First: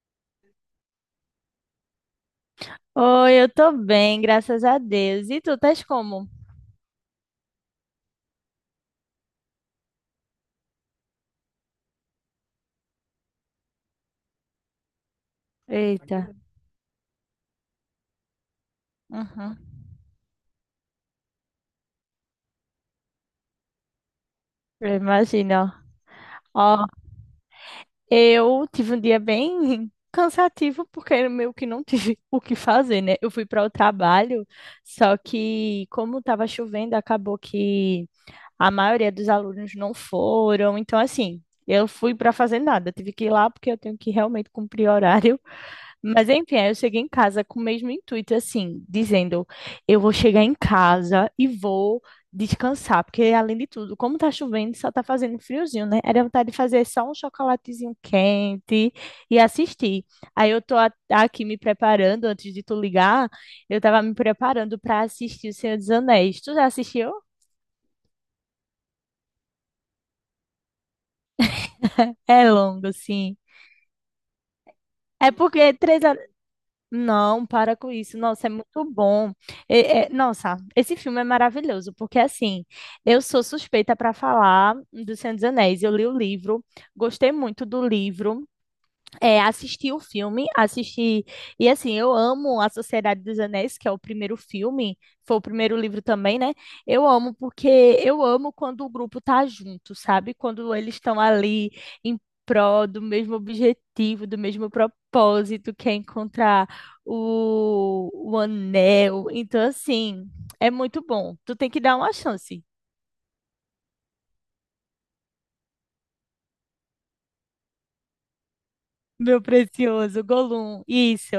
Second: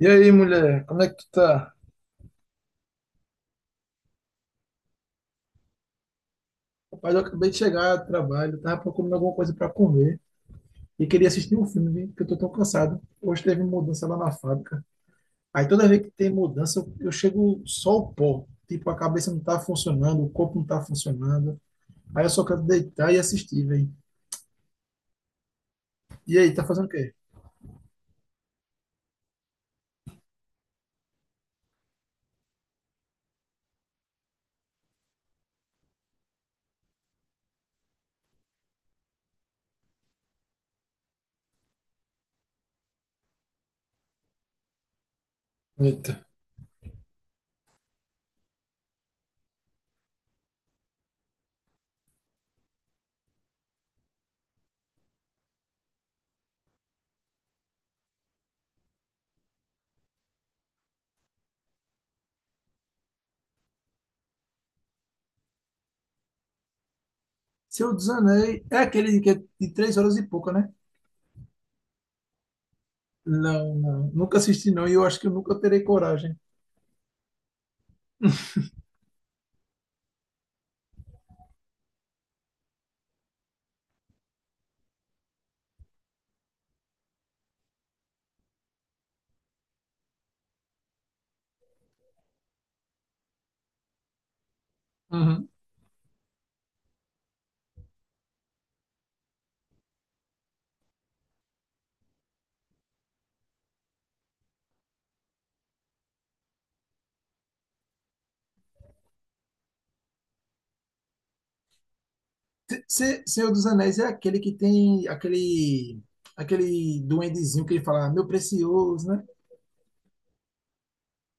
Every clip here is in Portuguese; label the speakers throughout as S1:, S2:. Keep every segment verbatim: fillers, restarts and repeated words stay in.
S1: E aí, mulher, como é que tu tá?
S2: Oi, eu tô bem, graças a Deus. E tu, estás como?
S1: Rapaz, eu acabei de chegar do trabalho, tava procurando alguma coisa pra comer e queria assistir um filme, viu? Porque eu tô tão cansado. Hoje teve mudança lá na fábrica. Aí toda vez que
S2: Eita.
S1: tem mudança, eu eu chego só o pó. Tipo, a cabeça não
S2: Uhum.
S1: tá funcionando, o corpo não tá funcionando. Aí eu só quero deitar e assistir, velho.
S2: Eu imagino.
S1: E aí, tá fazendo
S2: Ó,
S1: o quê?
S2: eu tive um dia bem cansativo porque eu meio que não tive o que fazer, né? Eu fui para o trabalho, só que como tava chovendo, acabou que a maioria dos alunos não foram. Então, assim, eu fui para fazer nada. Tive que ir lá porque eu tenho que realmente cumprir horário.
S1: Eita.
S2: Mas enfim, aí eu cheguei em casa com o mesmo intuito, assim, dizendo: eu vou chegar em casa e vou descansar, porque além de tudo, como tá chovendo, só tá fazendo friozinho, né? Era vontade de fazer só um chocolatezinho quente e assistir. Aí eu tô a- aqui me preparando, antes de tu ligar, eu tava me preparando para assistir O Senhor dos Anéis. Tu já assistiu?
S1: Se eu desanei, é aquele que é de três horas e pouca, né?
S2: É longo, sim.
S1: Não, não. Nunca assisti, não, e eu acho que eu
S2: É
S1: nunca
S2: porque
S1: terei
S2: três
S1: coragem.
S2: Não, para com isso. Nossa, é muito bom. É- é- nossa, esse filme é maravilhoso, porque assim, eu sou suspeita para falar do Senhor dos Anéis. Eu li o livro, gostei muito do livro. É, assisti o filme, assisti. E assim, eu amo A Sociedade dos Anéis, que é o primeiro filme, foi o primeiro livro também, né? Eu amo porque eu amo quando o grupo tá junto, sabe? Quando eles estão ali em prol do mesmo objetivo, do mesmo propósito, que é encontrar o, o anel. Então, assim, é muito bom. Tu tem que dar uma chance.
S1: Se- Senhor dos Anéis é aquele que tem aquele aquele duendezinho que ele fala, meu precioso, né?
S2: Meu precioso Gollum,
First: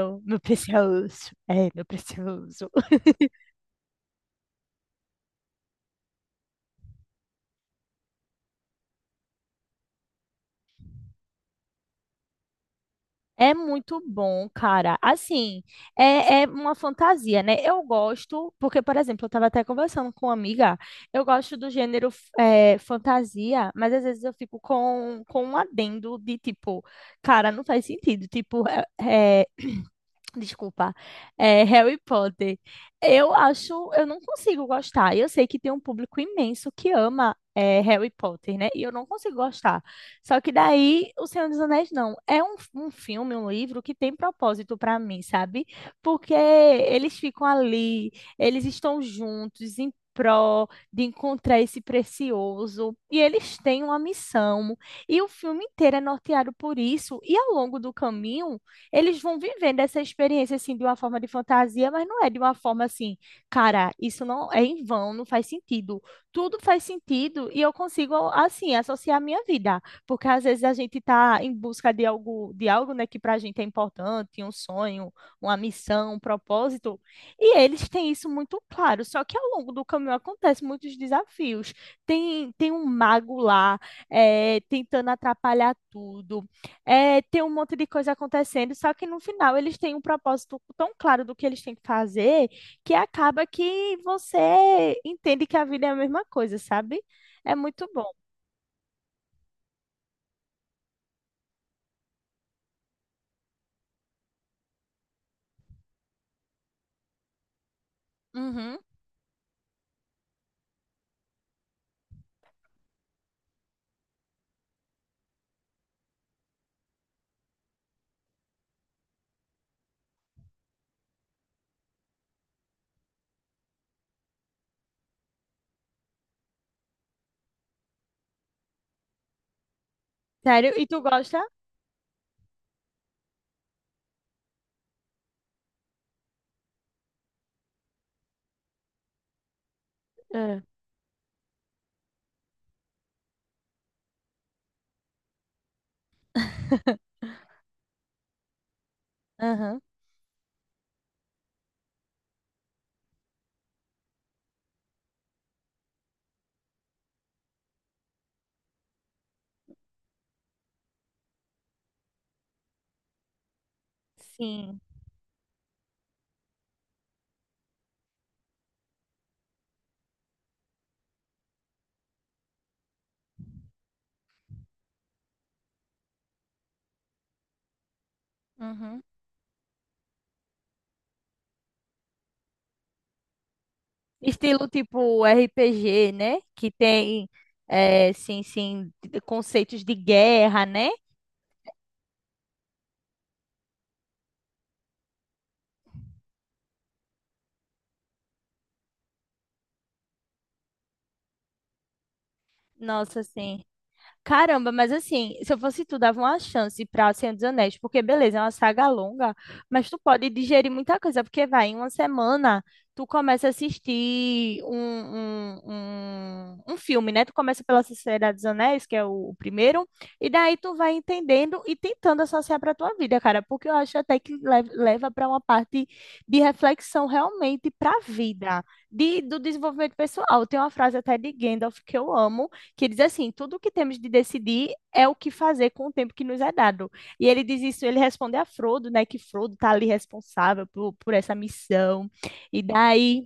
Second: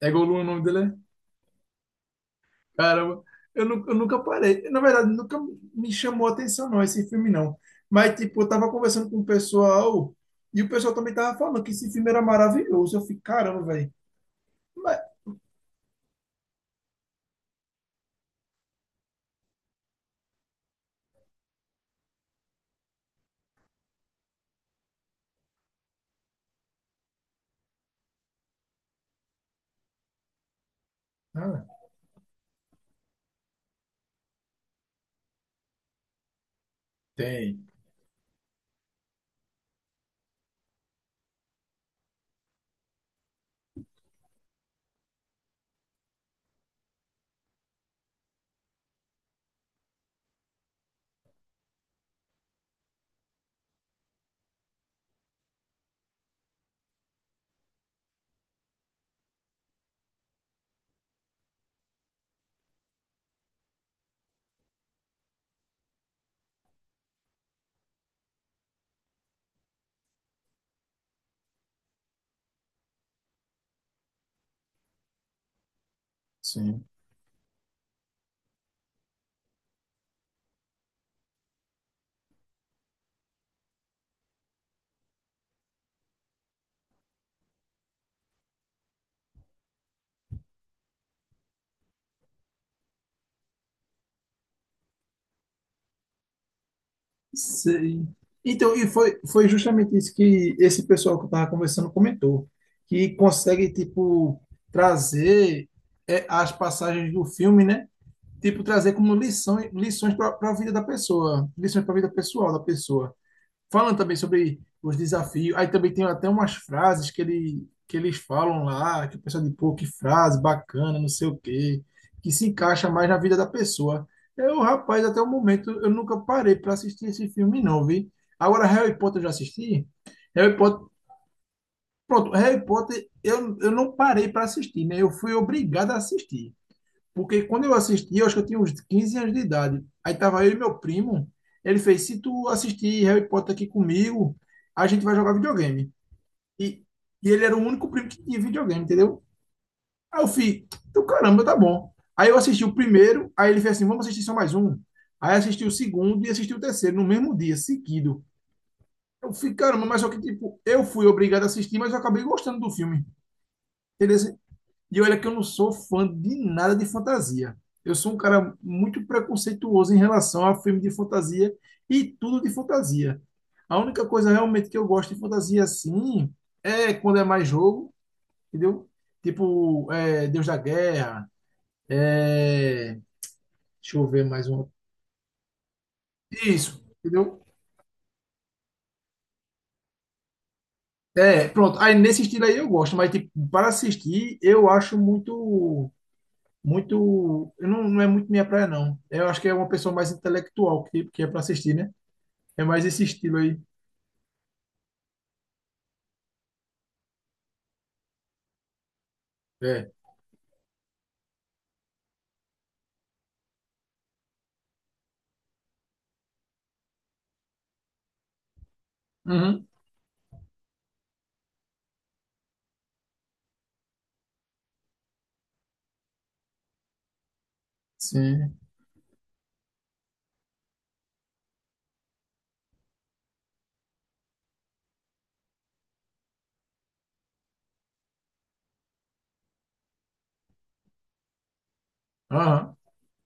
S1: É
S2: meu
S1: Gollum o nome dele, é?
S2: precioso, é, meu precioso.
S1: Caramba, eu, nu- eu nunca parei. Na verdade, nunca me chamou a atenção, não, esse filme, não. Mas, tipo, eu tava conversando com o pessoal e o pessoal também tava falando que esse filme era maravilhoso. Eu fiquei,
S2: É
S1: caramba, velho.
S2: muito bom, cara.
S1: Mas,
S2: Assim, é, é uma fantasia, né? Eu gosto, porque, por exemplo, eu estava até conversando com uma amiga, eu gosto do gênero f- eh, fantasia, mas às vezes eu fico com, com um adendo de tipo, cara, não faz sentido. Tipo, é, é, Desculpa. É,
S1: ah,
S2: Harry Potter. Eu acho, eu não consigo gostar. Eu sei que tem um público imenso que ama
S1: tem,
S2: é, Harry Potter, né? E eu não consigo gostar. Só que daí, O Senhor dos Anéis não. É um, um filme, um livro que tem propósito para mim, sabe? Porque eles ficam ali, eles estão juntos em prol de encontrar esse precioso. E eles têm uma missão. E o filme inteiro é norteado por isso. E ao longo do caminho eles vão vivendo essa experiência assim de uma forma de fantasia, mas não é de uma forma assim, cara, isso não é em vão, não faz sentido. Tudo faz sentido e eu consigo assim associar a minha vida, porque às vezes a gente está em busca de algo, de algo, né, que para a gente é importante, um sonho, uma missão, um
S1: sim.
S2: propósito, e eles têm isso muito claro. Só que ao longo do caminho acontecem muitos desafios. Tem tem um mago lá, eh, tentando atrapalhar tudo. É, tem um monte de coisa acontecendo, só que no final eles têm um propósito tão claro do que eles têm que fazer que acaba que você entende que a vida é a mesma coisa, sabe? É muito
S1: Sei.
S2: bom.
S1: Então, e foi, foi justamente isso que esse pessoal que eu estava conversando comentou, que consegue, tipo, trazer é, as passagens do filme, né? Tipo,
S2: Uhum.
S1: trazer como lição, lições para a vida da pessoa, lições para a vida pessoal da pessoa falando também sobre os desafios. Aí também tem até umas frases que ele, que eles falam lá, que o pessoal diz, pô, que frase bacana, não sei o quê, que se encaixa mais na vida da pessoa. Eu, rapaz, até o momento eu nunca parei para assistir esse filme, não, vi. Agora, Harry Potter eu já assisti. Harry
S2: Sério? E
S1: Potter,
S2: tu gosta?
S1: pronto, Harry Potter eu, eu não parei para assistir, né? Eu fui obrigado a assistir. Porque quando eu assisti, eu acho que eu tinha uns quinze anos de idade. Aí tava eu e
S2: É.
S1: meu primo. Ele fez: se tu assistir Harry Potter aqui comigo, a gente vai jogar videogame. E, e ele era o único primo que tinha videogame, entendeu?
S2: Aham.
S1: Aí eu fui: então caramba, tá bom. Aí eu assisti o primeiro, aí ele fez assim: vamos assistir só mais um. Aí assisti o segundo e assisti o terceiro no mesmo dia, seguido. Eu fiquei, caramba, mas só que tipo, eu fui obrigado a assistir, mas eu acabei gostando do filme. Entendeu?
S2: Sim.
S1: E olha que eu não sou fã de nada de fantasia. Eu sou um cara muito preconceituoso em relação a filme de fantasia e tudo de fantasia. A única coisa realmente que eu gosto de fantasia assim é quando é mais jogo, entendeu?
S2: Uhum.
S1: Tipo, é, Deus da Guerra, é... deixa eu ver mais um.
S2: Estilo tipo R P G, né? Que
S1: Isso,
S2: tem,
S1: entendeu?
S2: é, sim, sim, conceitos de guerra, né?
S1: É, pronto. Aí nesse estilo aí eu gosto, mas tipo, para assistir eu acho muito muito. Eu não, não é muito minha praia, não. Eu acho que é uma pessoa mais intelectual que, que é para assistir, né? É mais esse
S2: Nossa,
S1: estilo aí.
S2: sim. Caramba, mas assim, se eu fosse tu, dava uma chance pra Senhor dos Anéis, porque beleza, é uma saga longa, mas
S1: É.
S2: tu pode digerir muita coisa, porque vai, em uma semana, tu começa a assistir um, um, um, um filme, né? Tu começa pela Sociedade dos Anéis, que é o, o
S1: Uhum.
S2: primeiro, e daí tu vai entendendo e tentando associar pra tua vida, cara, porque eu acho até que lev- leva pra uma parte de reflexão realmente pra
S1: Sim.
S2: vida, de, do desenvolvimento pessoal. Tem uma frase até de Gandalf que eu amo, que diz assim: tudo o que temos de decidir é o que fazer com o tempo que nos é dado. E ele diz isso, ele responde a Frodo, né? Que Frodo está ali responsável por, por essa missão. E
S1: Aham.
S2: daí,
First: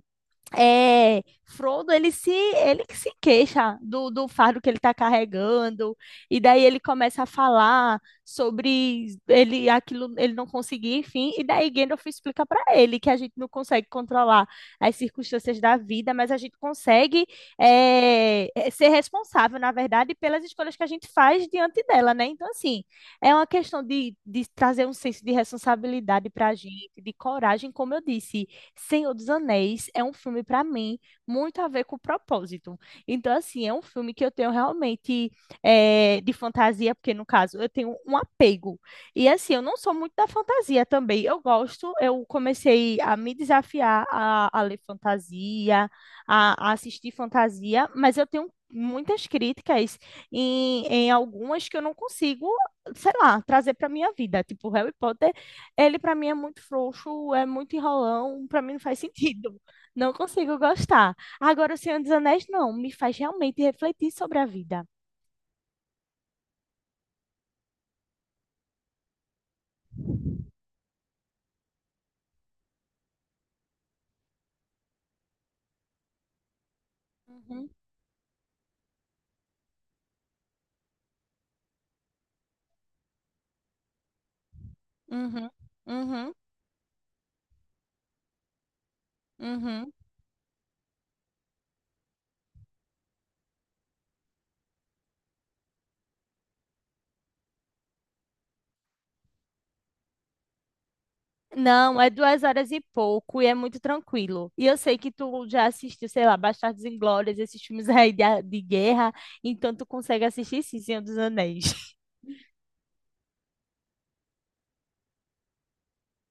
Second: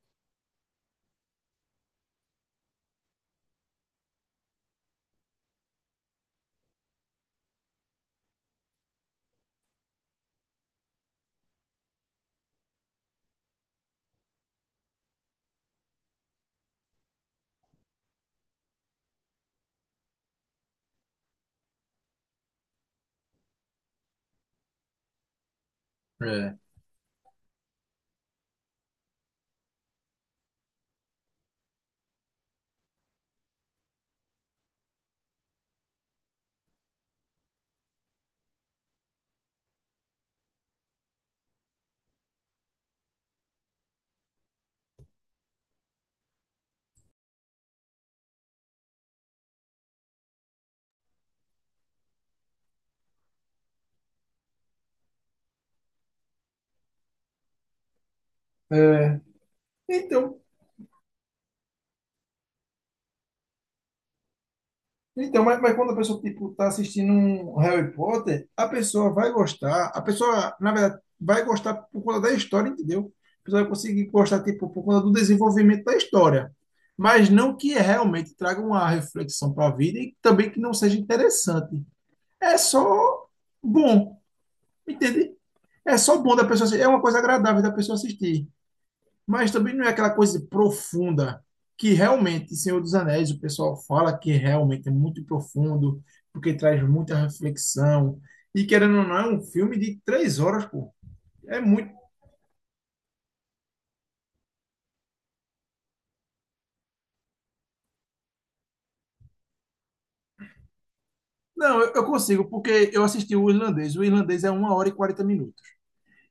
S2: é, Frodo, ele se, ele que se queixa do, do fardo que ele está carregando, e daí ele começa a falar sobre ele aquilo ele não conseguir, enfim, e daí Gandalf explica para ele que a gente não consegue controlar as circunstâncias da vida, mas a gente consegue é, é, ser responsável, na verdade, pelas escolhas que a gente faz diante dela, né? Então, assim, é uma questão de, de trazer um senso de responsabilidade para a
S1: É.
S2: gente, de coragem, como eu disse. Senhor dos Anéis é um filme, para mim, muito a ver com o propósito. Então, assim, é um filme que eu tenho realmente eh, de fantasia, porque, no caso, eu tenho um apego. E, assim, eu não sou muito da fantasia também. Eu gosto, eu comecei a me desafiar a, a ler fantasia, a, a assistir fantasia, mas eu tenho muitas críticas em, em algumas que eu não consigo, sei lá, trazer para minha vida. Tipo, Harry Potter ele pra mim é muito frouxo, é muito enrolão, pra mim não faz
S1: É,
S2: sentido. Não
S1: então,
S2: consigo gostar. Agora, O Senhor dos Anéis não, me faz realmente refletir sobre a vida.
S1: então mas, mas quando a pessoa tipo tá assistindo um Harry Potter, a pessoa vai gostar, a pessoa, na verdade, vai gostar por conta da história, entendeu? A pessoa vai conseguir gostar tipo por conta do desenvolvimento da história, mas não
S2: Uhum,
S1: que realmente traga uma reflexão para a vida e também que não seja interessante. É só bom, entende?
S2: uhum,
S1: É só
S2: uhum,
S1: bom da pessoa assistir. É uma coisa agradável da pessoa assistir. Mas também não é
S2: uhum.
S1: aquela coisa profunda que realmente Senhor dos Anéis, o pessoal fala que realmente é muito profundo, porque traz muita reflexão. E querendo ou não, é um filme de três horas, pô. É muito.
S2: Não, é duas horas e pouco e é muito tranquilo. E eu sei que tu já assistiu, sei lá, Bastardos Inglórios, esses filmes aí de, a- de guerra, então tu consegue assistir sim, Senhor dos Anéis.
S1: Não, eu, eu consigo, porque eu assisti o irlandês. O irlandês é uma hora e quarenta minutos.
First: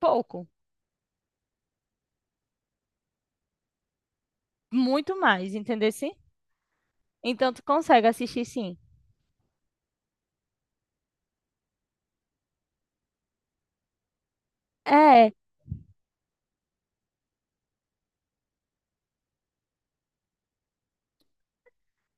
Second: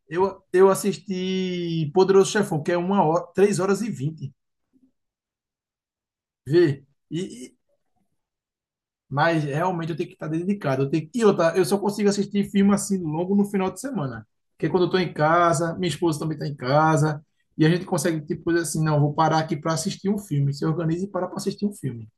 S2: Pouco,
S1: Eu, eu assisti Poderoso Chefão, que é uma hora, três horas e vinte.
S2: muito mais, entendeu? Sim?
S1: Vê.
S2: Então
S1: E,
S2: tu consegue assistir sim.
S1: mas realmente eu tenho que estar dedicado. Eu tenho... E outra, eu só consigo assistir filme assim longo no final de semana. Porque quando eu estou em
S2: É,
S1: casa, minha esposa também está em casa, e a gente consegue, tipo, dizer assim, não, vou parar aqui para assistir um filme. Se organiza e para para assistir um filme.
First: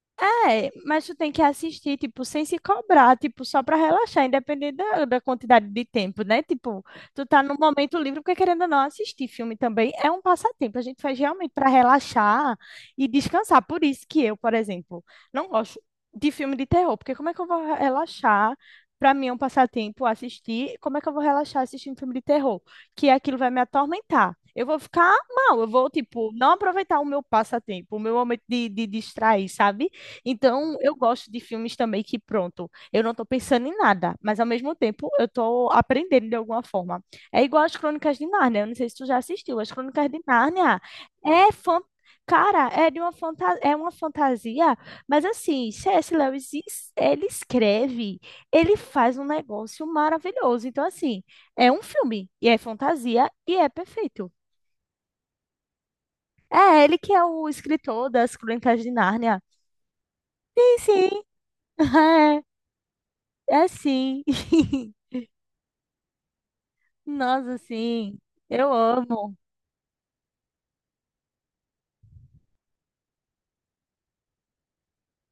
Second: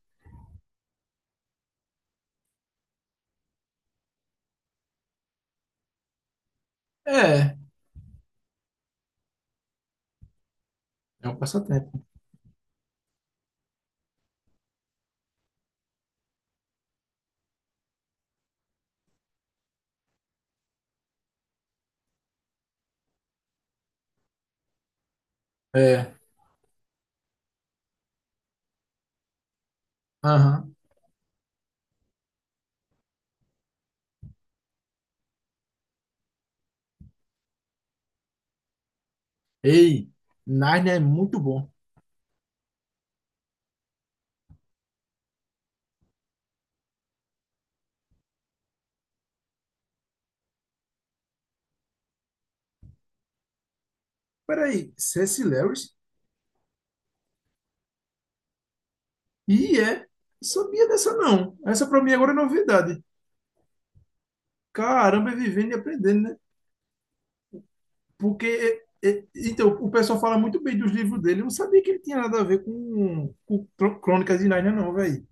S2: É, mas tu tem que assistir, tipo, sem se cobrar, tipo, só pra relaxar, independente da, da quantidade de tempo, né? Tipo, tu tá no
S1: É,
S2: momento livre, porque querendo ou não assistir filme também é um passatempo. A gente faz
S1: é um
S2: realmente pra
S1: passatempo.
S2: relaxar e descansar. Por isso que eu, por exemplo, não gosto de filme de terror, porque como é que eu vou relaxar? Pra mim é um passatempo assistir. Como é que eu vou relaxar assistindo filme de terror? Que aquilo vai me atormentar. Eu vou ficar mal, eu vou,
S1: É,
S2: tipo, não aproveitar o meu passatempo, o meu momento de, de distrair, sabe?
S1: aham.
S2: Então, eu gosto de filmes também que, pronto, eu não estou pensando em nada, mas ao mesmo tempo eu estou aprendendo de alguma forma. É igual as Crônicas de Nárnia, eu não sei se tu já assistiu, as Crônicas
S1: Ei,
S2: de Nárnia
S1: Narnia é muito
S2: é
S1: bom.
S2: fan... Cara, é de uma fanta... é uma fantasia, mas assim, C S. Lewis, es- ele escreve, ele faz um negócio maravilhoso. Então, assim, é um filme, e é fantasia, e é perfeito.
S1: Peraí, Ceci Lewis?
S2: É ele que é o escritor das Crônicas de Nárnia.
S1: E é,
S2: Sim,
S1: sabia
S2: sim.
S1: dessa não. Essa para mim agora é novidade.
S2: É sim.
S1: Caramba, é vivendo e aprendendo, né?
S2: Nossa, sim. Eu
S1: Porque, é, é,
S2: amo.
S1: então, o pessoal fala muito bem dos livros dele. Eu não sabia que ele tinha nada a ver com, com Cro- Crônicas de Narnia, não, velho.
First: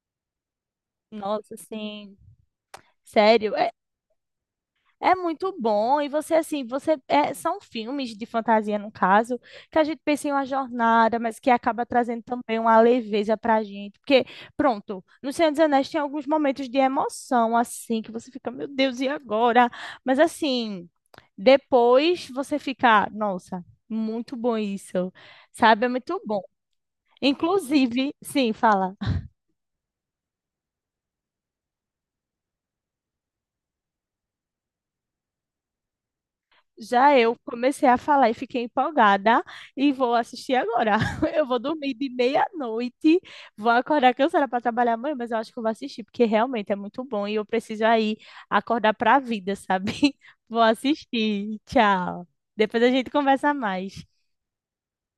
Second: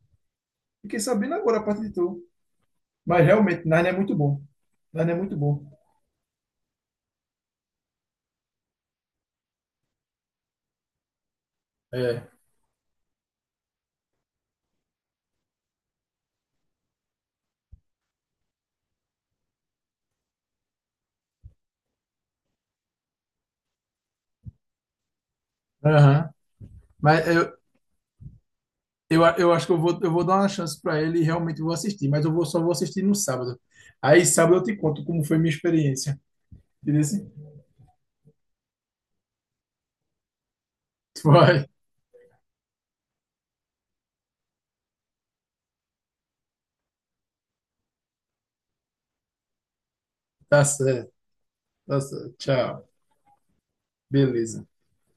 S1: Fiquei sabendo
S2: Nossa,
S1: agora a partir de
S2: sim.
S1: tu. Mas
S2: Sério,
S1: realmente,
S2: é,
S1: Narnia é muito bom. Narnia
S2: é
S1: é muito
S2: muito
S1: bom.
S2: bom. E você, assim, você é, são filmes de fantasia, no caso, que a gente pensa em uma jornada, mas que acaba trazendo
S1: É.
S2: também uma leveza pra gente. Porque, pronto, no Senhor dos Anéis tem alguns momentos de emoção, assim, que você fica, meu Deus, e agora? Mas, assim, depois você fica, nossa, muito bom isso. Sabe? É muito
S1: Aham.
S2: bom.
S1: Mas eu,
S2: Inclusive, sim, fala.
S1: eu, a- eu acho que eu vou, eu vou dar uma chance para ele e realmente vou assistir, mas eu vou, só vou assistir no sábado. Aí sábado eu te conto como foi minha experiência. Entendeu?
S2: Já
S1: Assim?
S2: eu comecei a falar e fiquei empolgada e vou assistir agora. Eu vou
S1: Vai,
S2: dormir de meia-noite, vou acordar cansada para trabalhar amanhã, mas eu acho que eu vou assistir, porque realmente é muito bom e eu preciso aí acordar para a vida, sabe? Vou
S1: tá certo,
S2: assistir.
S1: tá
S2: Tchau.
S1: certo.
S2: Depois
S1: Tchau.
S2: a gente conversa mais.
S1: Beleza.